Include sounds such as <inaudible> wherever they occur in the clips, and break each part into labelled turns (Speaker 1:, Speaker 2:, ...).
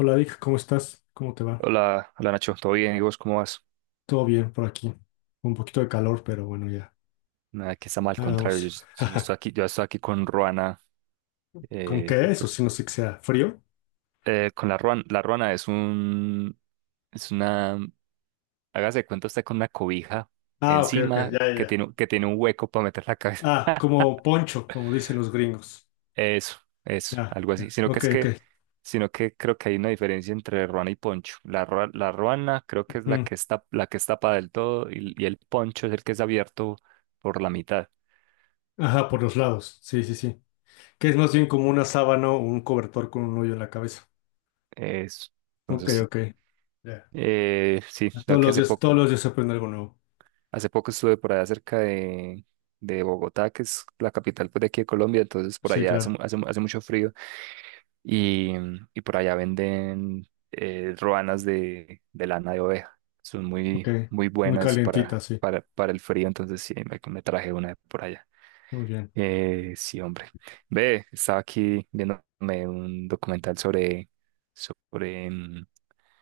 Speaker 1: Hola Vic, ¿cómo estás? ¿Cómo te va?
Speaker 2: Hola, hola Nacho, ¿todo bien? ¿Y vos cómo vas?
Speaker 1: Todo bien por aquí. Un poquito de calor, pero bueno, ya.
Speaker 2: Nada, que está mal, al
Speaker 1: Ahí
Speaker 2: contrario, yo,
Speaker 1: vamos. <laughs>
Speaker 2: yo estoy aquí con Ruana.
Speaker 1: ¿Con
Speaker 2: eh,
Speaker 1: qué eso?
Speaker 2: por-
Speaker 1: Si no sé que sea frío.
Speaker 2: con la Ruana es un, es una, hágase de cuenta usted con una cobija
Speaker 1: Ah, ok, ok,
Speaker 2: encima
Speaker 1: ya, ya,
Speaker 2: que
Speaker 1: ya.
Speaker 2: tiene un hueco para meter la cabeza.
Speaker 1: Ah, como poncho, como dicen los gringos.
Speaker 2: <laughs> eso, eso,
Speaker 1: Ya,
Speaker 2: algo así,
Speaker 1: ya.
Speaker 2: sino que
Speaker 1: Ok,
Speaker 2: es que,
Speaker 1: ok.
Speaker 2: sino que creo que hay una diferencia entre Ruana y Poncho. La la Ruana creo que es
Speaker 1: Mm.
Speaker 2: la que está para del todo, y el Poncho es el que es abierto por la mitad,
Speaker 1: Ajá, por los lados. Sí, sí, sí. Que es más bien como una sábana o un cobertor con un hoyo en la cabeza.
Speaker 2: eso.
Speaker 1: Ok,
Speaker 2: Entonces,
Speaker 1: ok. Ya.
Speaker 2: Sí. la que hace poco,
Speaker 1: Todos los días se aprende algo nuevo.
Speaker 2: Hace poco estuve por allá cerca de Bogotá, que es la capital, pues, de aquí de Colombia. Entonces por
Speaker 1: Sí,
Speaker 2: allá
Speaker 1: claro.
Speaker 2: hace mucho frío, y, y por allá venden roanas de lana de oveja. Son muy,
Speaker 1: Ok.
Speaker 2: muy
Speaker 1: Muy
Speaker 2: buenas
Speaker 1: calientita,
Speaker 2: para,
Speaker 1: sí.
Speaker 2: para, para el frío. Entonces sí, me traje una de por allá.
Speaker 1: Muy bien.
Speaker 2: Sí, hombre. Ve, estaba aquí viéndome un documental sobre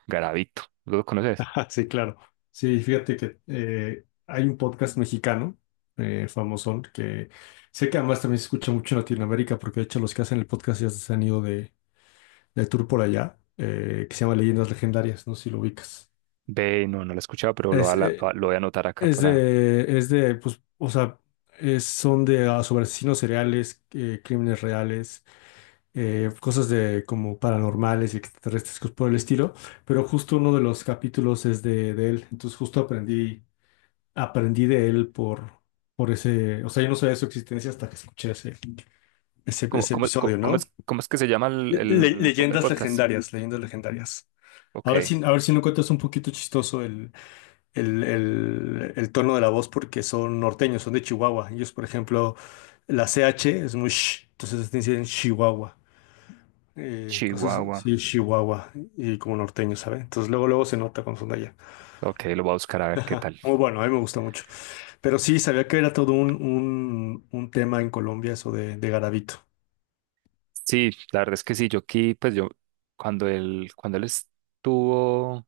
Speaker 2: Garavito. ¿Lo
Speaker 1: <laughs>
Speaker 2: conoces?
Speaker 1: Ajá, sí, claro. Sí, fíjate que hay un podcast mexicano, famosón, que sé que además también se escucha mucho en Latinoamérica, porque de hecho los que hacen el podcast ya se han ido de tour por allá, que se llama Leyendas Legendarias, no sé si lo ubicas.
Speaker 2: Ve, no, no lo he escuchado, pero
Speaker 1: Es, eh,
Speaker 2: lo voy a anotar acá para...
Speaker 1: es de, pues, o sea, son de ah, sobre asesinos seriales, crímenes reales, cosas de como paranormales y extraterrestres, cosas por el estilo, pero justo uno de los capítulos es de él, entonces justo aprendí. Aprendí de él por ese, o sea, yo no sabía de su existencia hasta que escuché ese, ese,
Speaker 2: ¿Cómo,
Speaker 1: ese
Speaker 2: cómo,
Speaker 1: episodio,
Speaker 2: cómo, cómo
Speaker 1: ¿no?
Speaker 2: es, cómo es que se llama el, el, po- el
Speaker 1: Leyendas
Speaker 2: podcast?
Speaker 1: legendarias, leyendas legendarias.
Speaker 2: Ok.
Speaker 1: A ver si no cuentas un poquito chistoso el, el tono de la voz porque son norteños, son de Chihuahua. Ellos, por ejemplo, la CH es muy sh, entonces te dicen Chihuahua. Cosas,
Speaker 2: Chihuahua.
Speaker 1: sí, Chihuahua, y como norteño, ¿sabe? Entonces luego, luego se nota cuando son de allá.
Speaker 2: Ok, lo voy a buscar a ver qué
Speaker 1: Ah,
Speaker 2: tal.
Speaker 1: muy bueno, a mí me gusta mucho. Pero sí, sabía que era todo un, un tema en Colombia eso de Garavito.
Speaker 2: Sí, la verdad es que sí. Yo aquí, pues yo, cuando él estuvo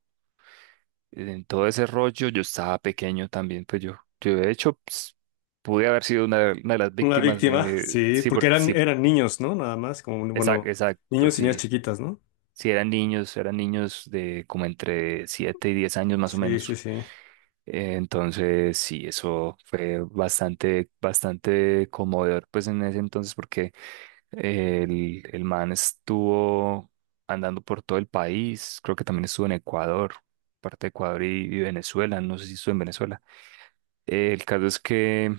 Speaker 2: en todo ese rollo, yo estaba pequeño también. Pues yo, de hecho, pues, pude haber sido de una de las
Speaker 1: Una
Speaker 2: víctimas,
Speaker 1: víctima,
Speaker 2: de,
Speaker 1: sí,
Speaker 2: sí,
Speaker 1: porque
Speaker 2: porque
Speaker 1: eran,
Speaker 2: sí,
Speaker 1: eran niños, ¿no? Nada más, como, bueno,
Speaker 2: exacto,
Speaker 1: niños y niñas
Speaker 2: sí,
Speaker 1: chiquitas, ¿no?
Speaker 2: sí, eran niños de como entre 7 y 10 años, más o
Speaker 1: Sí, sí,
Speaker 2: menos.
Speaker 1: sí,
Speaker 2: Entonces, sí, eso fue bastante, bastante conmovedor, pues en ese entonces, porque el man estuvo andando por todo el país. Creo que también estuvo en Ecuador, parte de Ecuador y Venezuela. No sé si estuvo en Venezuela. El caso es que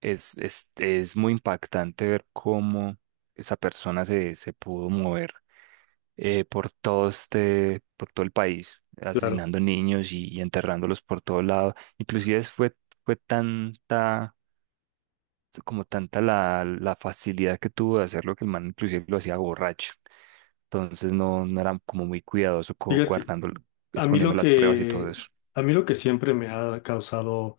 Speaker 2: es muy impactante ver cómo esa persona se pudo mover, por todo el país,
Speaker 1: claro.
Speaker 2: asesinando niños, y enterrándolos por todo lado. Inclusive fue tanta, como tanta la facilidad que tuvo de hacerlo, que el man inclusive lo hacía borracho. Entonces no, no era como muy cuidadoso,
Speaker 1: Fíjate,
Speaker 2: guardando,
Speaker 1: a mí
Speaker 2: escondiendo
Speaker 1: lo
Speaker 2: las pruebas y todo
Speaker 1: que,
Speaker 2: eso.
Speaker 1: a mí lo que siempre me ha causado,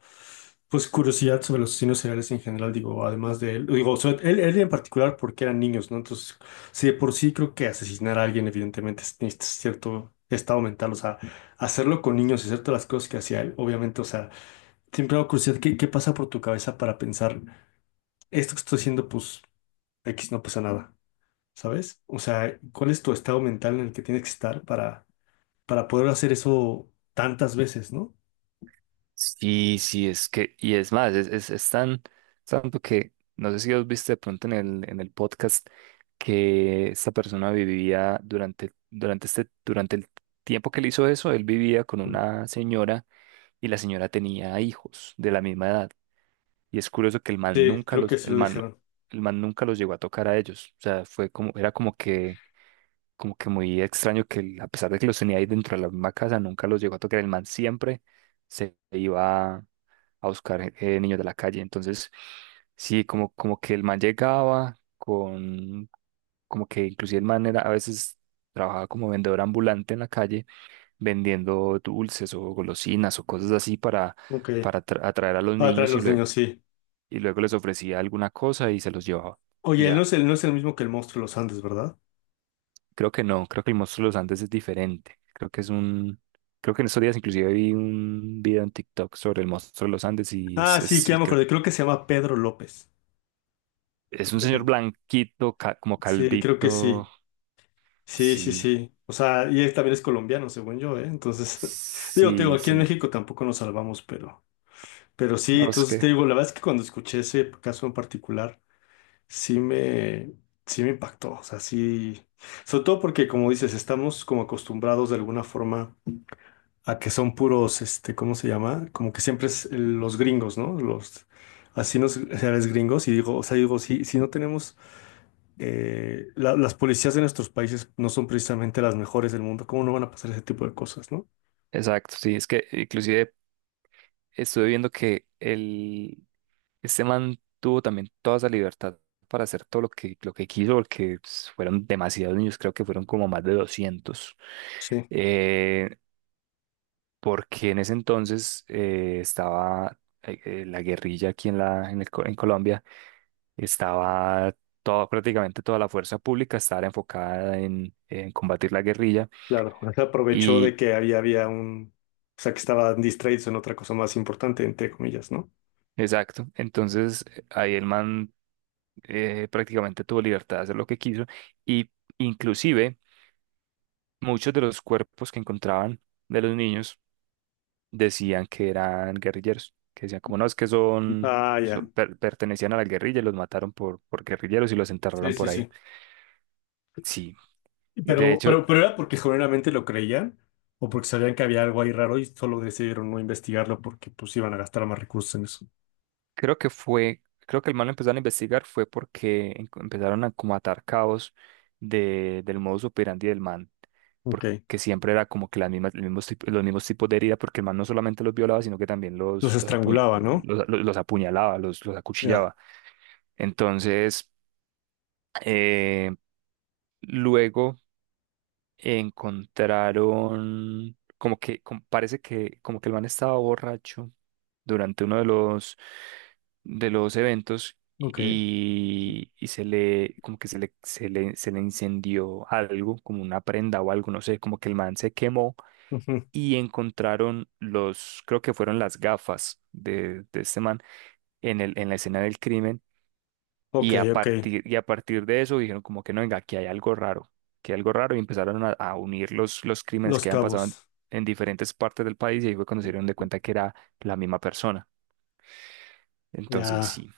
Speaker 1: pues, curiosidad sobre los asesinos seriales en general, digo, además de él, digo, sobre él, él en particular porque eran niños, ¿no? Entonces, sí, de por sí creo que asesinar a alguien, evidentemente, necesitas cierto estado mental, o sea, hacerlo con niños y hacer todas las cosas que hacía él, obviamente, o sea, siempre me da curiosidad, ¿qué, qué pasa por tu cabeza para pensar, esto que estoy haciendo, pues, X no pasa nada, ¿sabes? O sea, ¿cuál es tu estado mental en el que tienes que estar para poder hacer eso tantas veces, ¿no?
Speaker 2: Sí, sí, es que, y es más, es tan, tanto que, no sé si os viste de pronto en el, podcast, que esta persona vivía durante el tiempo que él hizo eso. Él vivía con una señora y la señora tenía hijos de la misma edad. Y es curioso que
Speaker 1: Sí, creo que sí lo dijeron.
Speaker 2: el man nunca los llegó a tocar a ellos. O sea, fue como, era como que muy extraño que él, a pesar de que los tenía ahí dentro de la misma casa, nunca los llegó a tocar. El man siempre se iba a buscar, niños de la calle. Entonces, sí, como que el man llegaba con, como que inclusive el man era, a veces, trabajaba como vendedor ambulante en la calle, vendiendo dulces o golosinas o cosas así,
Speaker 1: Ok.
Speaker 2: atraer a los
Speaker 1: Ah, traen
Speaker 2: niños,
Speaker 1: los niños, sí.
Speaker 2: y luego les ofrecía alguna cosa y se los llevaba. Y
Speaker 1: Oye, él no
Speaker 2: ya,
Speaker 1: es el, no es el mismo que el monstruo de los Andes, ¿verdad?
Speaker 2: creo que no. Creo que el monstruo de los Andes es diferente. Creo que es un... Creo que en estos días inclusive vi un video en TikTok sobre el monstruo de los Andes, y
Speaker 1: Ah, sí, que
Speaker 2: sí,
Speaker 1: ya me
Speaker 2: creo.
Speaker 1: acordé. Creo que se llama Pedro López.
Speaker 2: Es un señor
Speaker 1: El-
Speaker 2: blanquito, como
Speaker 1: Sí, creo que
Speaker 2: calvito.
Speaker 1: sí. Sí, sí,
Speaker 2: Sí,
Speaker 1: sí. O sea, y él también es colombiano, según yo, ¿eh? Entonces, <laughs> digo, te digo,
Speaker 2: sí,
Speaker 1: aquí en
Speaker 2: sí.
Speaker 1: México tampoco nos salvamos, pero sí,
Speaker 2: No, es
Speaker 1: entonces
Speaker 2: que,
Speaker 1: te digo, la verdad es que cuando escuché ese caso en particular, sí me, sí me impactó. O sea, sí, sobre todo porque, como dices, estamos como acostumbrados de alguna forma a que son puros, este, ¿cómo se llama? Como que siempre es los gringos, ¿no? Los, así nos, o sea, los gringos, y digo, o sea, digo, sí, sí no tenemos las policías de nuestros países no son precisamente las mejores del mundo. ¿Cómo no van a pasar ese tipo de cosas, no?
Speaker 2: exacto, sí. Es que inclusive estuve viendo que este man tuvo también toda esa libertad para hacer todo lo que quiso, porque, pues, fueron demasiados niños, creo que fueron como más de 200.
Speaker 1: Sí,
Speaker 2: Eh, Porque en ese entonces, estaba la guerrilla aquí en, la, en, el co- en Colombia. Estaba toda, prácticamente toda la fuerza pública estaba enfocada en combatir la guerrilla.
Speaker 1: claro, se aprovechó
Speaker 2: Y
Speaker 1: de que había, había un, o sea, que estaban distraídos en otra cosa más importante, entre comillas, ¿no?
Speaker 2: exacto, entonces, ahí el man, prácticamente tuvo libertad de hacer lo que quiso. Y inclusive muchos de los cuerpos que encontraban de los niños decían que eran guerrilleros, que decían como no, es que son,
Speaker 1: Ah, ya.
Speaker 2: pertenecían a la guerrilla, y los mataron por guerrilleros, y los
Speaker 1: Sí,
Speaker 2: enterraron
Speaker 1: sí,
Speaker 2: por ahí.
Speaker 1: sí.
Speaker 2: Sí. Y de hecho,
Speaker 1: Pero era porque generalmente lo creían o porque sabían que había algo ahí raro y solo decidieron no investigarlo porque pues iban a gastar más recursos en eso.
Speaker 2: creo que el mal lo empezaron a investigar, fue porque empezaron a como atar cabos de, del modus operandi del man,
Speaker 1: Ok.
Speaker 2: porque siempre era como que las mismas, los mismos, tip- los mismos tipos de herida, porque el man no solamente los violaba, sino que también los,
Speaker 1: Los
Speaker 2: los, apuña-
Speaker 1: estrangulaba, ¿no?
Speaker 2: los, los- los apuñalaba, los
Speaker 1: Ya.
Speaker 2: acuchillaba. Entonces, eh, luego encontraron, parece que como que el man estaba borracho durante uno de los eventos,
Speaker 1: Ok.
Speaker 2: y se le, como que se le, se le, se le incendió algo, como una prenda o algo, no sé, como que el man se quemó,
Speaker 1: Ujú.
Speaker 2: y encontraron los, creo que fueron las gafas de este man en el, en la escena del crimen, y
Speaker 1: Ok,
Speaker 2: a
Speaker 1: ok.
Speaker 2: partir, y a partir de eso dijeron como que no, venga, aquí hay algo raro, que algo raro, y empezaron a unir los crímenes
Speaker 1: Los
Speaker 2: que habían pasado en,
Speaker 1: cabos.
Speaker 2: en diferentes partes del país. Y ahí fue cuando se dieron de cuenta que era la misma persona. Entonces,
Speaker 1: Ya.
Speaker 2: sí.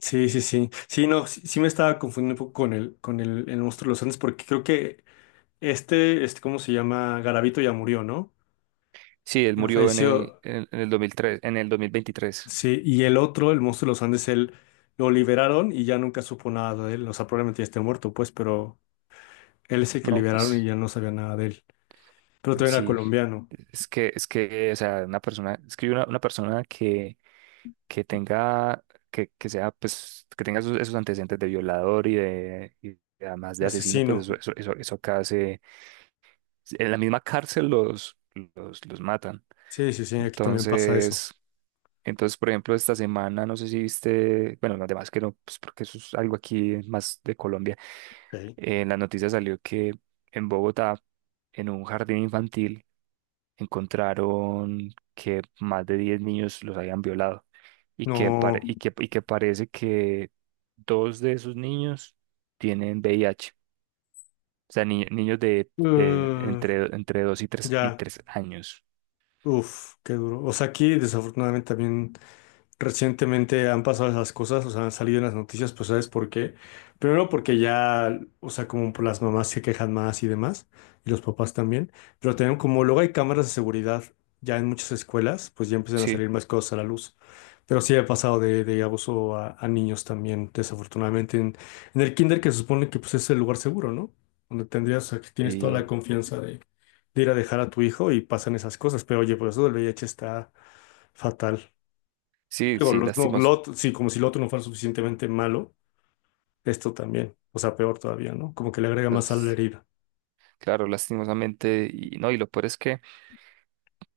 Speaker 1: Sí, sí, sí. Sí, no, sí, sí me estaba confundiendo un poco con el monstruo de los Andes, porque creo que este, ¿cómo se llama? Garavito ya murió, ¿no?
Speaker 2: Sí, él
Speaker 1: Ya
Speaker 2: murió en el,
Speaker 1: falleció.
Speaker 2: en el 2003, en el 2023.
Speaker 1: Sí, y el otro, el monstruo de los Andes, él lo liberaron y ya nunca supo nada de él. O sea, probablemente ya esté muerto, pues, pero él es el que
Speaker 2: No,
Speaker 1: liberaron y
Speaker 2: pues
Speaker 1: ya no sabía nada de él. Pero también era
Speaker 2: sí,
Speaker 1: colombiano,
Speaker 2: es que, o sea, una persona, es que una persona que tenga, que sea, pues, que tenga esos antecedentes de violador y, de además de asesino, pues
Speaker 1: asesino.
Speaker 2: eso acá se, en la misma cárcel los matan.
Speaker 1: Sí, sí, sí, aquí también pasa eso.
Speaker 2: Entonces, por ejemplo, esta semana, no sé si viste, bueno, además que no, pues porque eso es algo aquí más de Colombia.
Speaker 1: Ok.
Speaker 2: En la noticia salió que en Bogotá, en un jardín infantil, encontraron que más de 10 niños los habían violado,
Speaker 1: No.
Speaker 2: y que parece que dos de esos niños tienen VIH. O sea, niños de
Speaker 1: eh,
Speaker 2: entre dos y tres y
Speaker 1: ya.
Speaker 2: tres años.
Speaker 1: Uf, qué duro. O sea, aquí desafortunadamente también. Recientemente han pasado esas cosas, o sea, han salido en las noticias, pues ¿sabes por qué? Primero porque ya, o sea, como por las mamás se quejan más y demás, y los papás también, pero también como luego hay cámaras de seguridad ya en muchas escuelas, pues ya empiezan a
Speaker 2: Sí,
Speaker 1: salir más cosas a la luz. Pero sí ha pasado de abuso a niños también, desafortunadamente, en el kinder que se supone que pues es el lugar seguro, ¿no? Donde tendrías, o sea, que tienes toda la
Speaker 2: y
Speaker 1: confianza de ir a dejar a tu hijo y pasan esas cosas, pero oye, por eso del VIH está fatal.
Speaker 2: sí,
Speaker 1: Digo,
Speaker 2: sí,
Speaker 1: los, no, Lot, sí, como si lo otro no fuera suficientemente malo, esto también, o sea, peor todavía, ¿no? Como que le agrega más sal a la
Speaker 2: las-
Speaker 1: herida.
Speaker 2: claro, lastimosamente. Y no, y lo peor es que,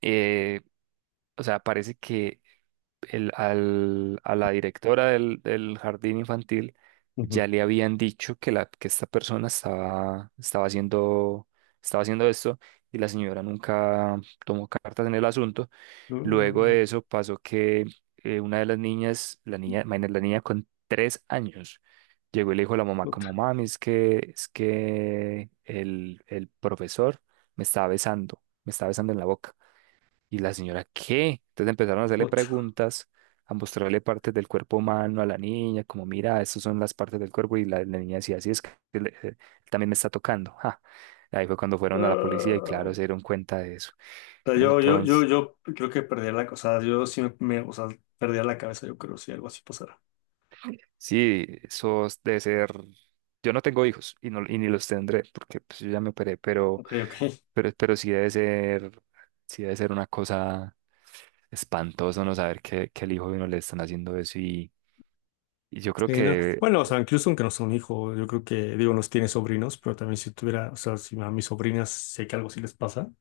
Speaker 2: eh, o sea, parece que a la directora del jardín infantil
Speaker 1: Ujú.
Speaker 2: ya le habían dicho que, que esta persona estaba, estaba haciendo esto, y la señora nunca tomó cartas en el asunto. Luego
Speaker 1: Mm,
Speaker 2: de eso pasó que, una de las niñas, la niña, imagínate, la niña con 3 años, llegó y le dijo a la mamá, como,
Speaker 1: otra,
Speaker 2: mami, es que, el profesor me estaba besando en la boca. Y la señora, ¿qué? Entonces empezaron a hacerle
Speaker 1: otra.
Speaker 2: preguntas, a mostrarle partes del cuerpo humano a la niña, como, mira, estas son las partes del cuerpo. Y la niña decía, así es que él también me está tocando. Ja. Ahí fue cuando fueron a la policía, y
Speaker 1: Ah.
Speaker 2: claro, se dieron cuenta de eso.
Speaker 1: O sea,
Speaker 2: Entonces,
Speaker 1: yo creo que perdería la, o sea, yo sí me, o sea, perdería la cabeza, yo creo, si algo así pasara.
Speaker 2: sí, eso debe ser... Yo no tengo hijos, y no, y ni los tendré porque, pues, yo ya me operé.
Speaker 1: Ok, ok.
Speaker 2: Pero, sí debe ser una cosa espantoso, no saber que, el hijo de uno le están haciendo eso, y yo creo
Speaker 1: Sí, no.
Speaker 2: que...
Speaker 1: Bueno, o sea, incluso aunque no sea un hijo, yo creo que, digo, nos tiene sobrinos, pero también si tuviera, o sea, si a mis sobrinas sé que algo sí les pasa,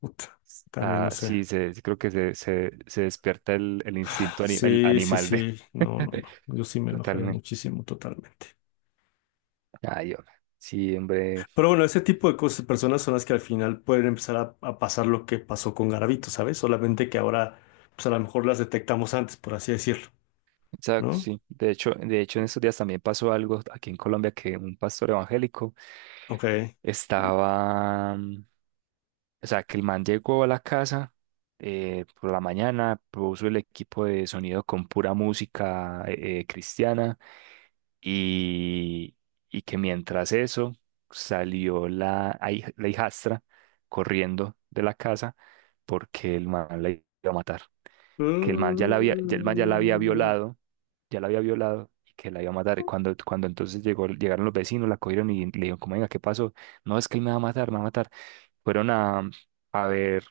Speaker 1: puta, también no
Speaker 2: Ah,
Speaker 1: sé.
Speaker 2: sí, se, creo que se despierta el instinto ani- el
Speaker 1: Sí, sí,
Speaker 2: animal de...
Speaker 1: sí. No, no,
Speaker 2: <laughs>
Speaker 1: no. Yo sí me enojaría
Speaker 2: Totalmente.
Speaker 1: muchísimo, totalmente.
Speaker 2: Ay, hombre. Sí, hombre.
Speaker 1: Pero bueno, ese tipo de cosas, personas son las que al final pueden empezar a pasar lo que pasó con Garavito, ¿sabes? Solamente que ahora, pues a lo mejor las detectamos antes, por así decirlo,
Speaker 2: Exacto,
Speaker 1: ¿no?
Speaker 2: sí. De hecho, en estos días también pasó algo aquí en Colombia, que un pastor evangélico
Speaker 1: Ok.
Speaker 2: estaba, o sea, que el man llegó a la casa, por la mañana, puso el equipo de sonido con pura música, cristiana. y, y que mientras eso salió la hijastra corriendo de la casa, porque el man la iba a matar, que el man ya la había
Speaker 1: Mm,
Speaker 2: violado, y que la iba a matar. Y cuando entonces llegó, llegaron los vecinos, la cogieron y le dijeron, como, venga, ¿qué pasó? No, es que él me va a matar, me va a matar. Fueron a ver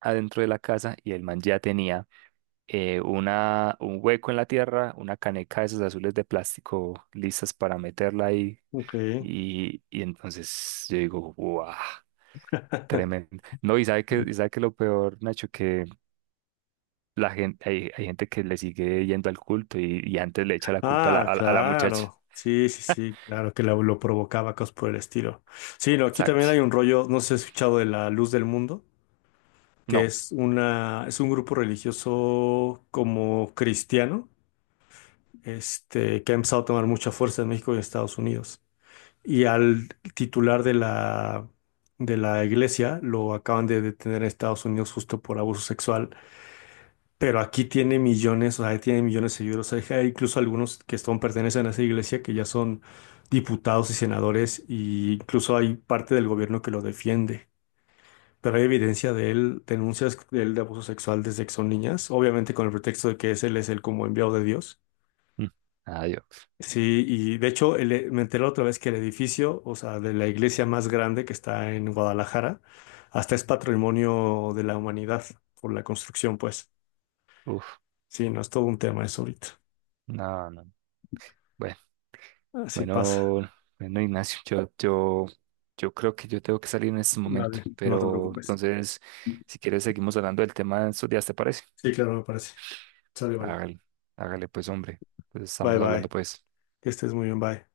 Speaker 2: adentro de la casa, y el man ya tenía, una, un hueco en la tierra, una caneca de esas azules de plástico listas para meterla ahí.
Speaker 1: ok.
Speaker 2: Y entonces yo digo, ¡guau! Tremendo.
Speaker 1: <laughs>
Speaker 2: No, y sabe que, lo peor, Nacho, que la gente, hay gente que le sigue yendo al culto, y antes le echa la culpa a la,
Speaker 1: Ah,
Speaker 2: a la muchacha.
Speaker 1: claro. Sí, sí, sí, claro que lo provocaba, cosas por el estilo. Sí, no, aquí también
Speaker 2: Exacto.
Speaker 1: hay un rollo, no sé si has escuchado de la luz del mundo. Que
Speaker 2: No.
Speaker 1: es una, es un grupo religioso como cristiano, este, que ha empezado a tomar mucha fuerza en México y en Estados Unidos. Y al titular de la iglesia lo acaban de detener en Estados Unidos justo por abuso sexual, pero aquí tiene millones, o sea, tiene millones de seguidores. O hay incluso algunos que son, pertenecen a esa iglesia que ya son diputados y senadores, e incluso hay parte del gobierno que lo defiende, pero hay evidencia de él, denuncias de él de abuso sexual desde que son niñas, obviamente con el pretexto de que es él es el como enviado de Dios.
Speaker 2: Mm. Adiós.
Speaker 1: Sí, y de hecho me enteré otra vez que el edificio, o sea, de la iglesia más grande que está en Guadalajara, hasta es patrimonio de la humanidad por la construcción, pues.
Speaker 2: Uf,
Speaker 1: Sí, no es todo un tema eso ahorita.
Speaker 2: no, no. Bueno,
Speaker 1: Así pasa.
Speaker 2: bueno, bueno, Ignacio, yo creo que yo tengo que salir en este momento,
Speaker 1: Vale, no te
Speaker 2: pero
Speaker 1: preocupes.
Speaker 2: entonces, si quieres, seguimos hablando del tema en estos días, ¿te parece?
Speaker 1: Sí, claro, me parece. Sale, vale.
Speaker 2: Hágale, hágale, pues, hombre. Pues
Speaker 1: Bye,
Speaker 2: estamos hablando,
Speaker 1: bye.
Speaker 2: pues.
Speaker 1: Que estés muy bien, bye.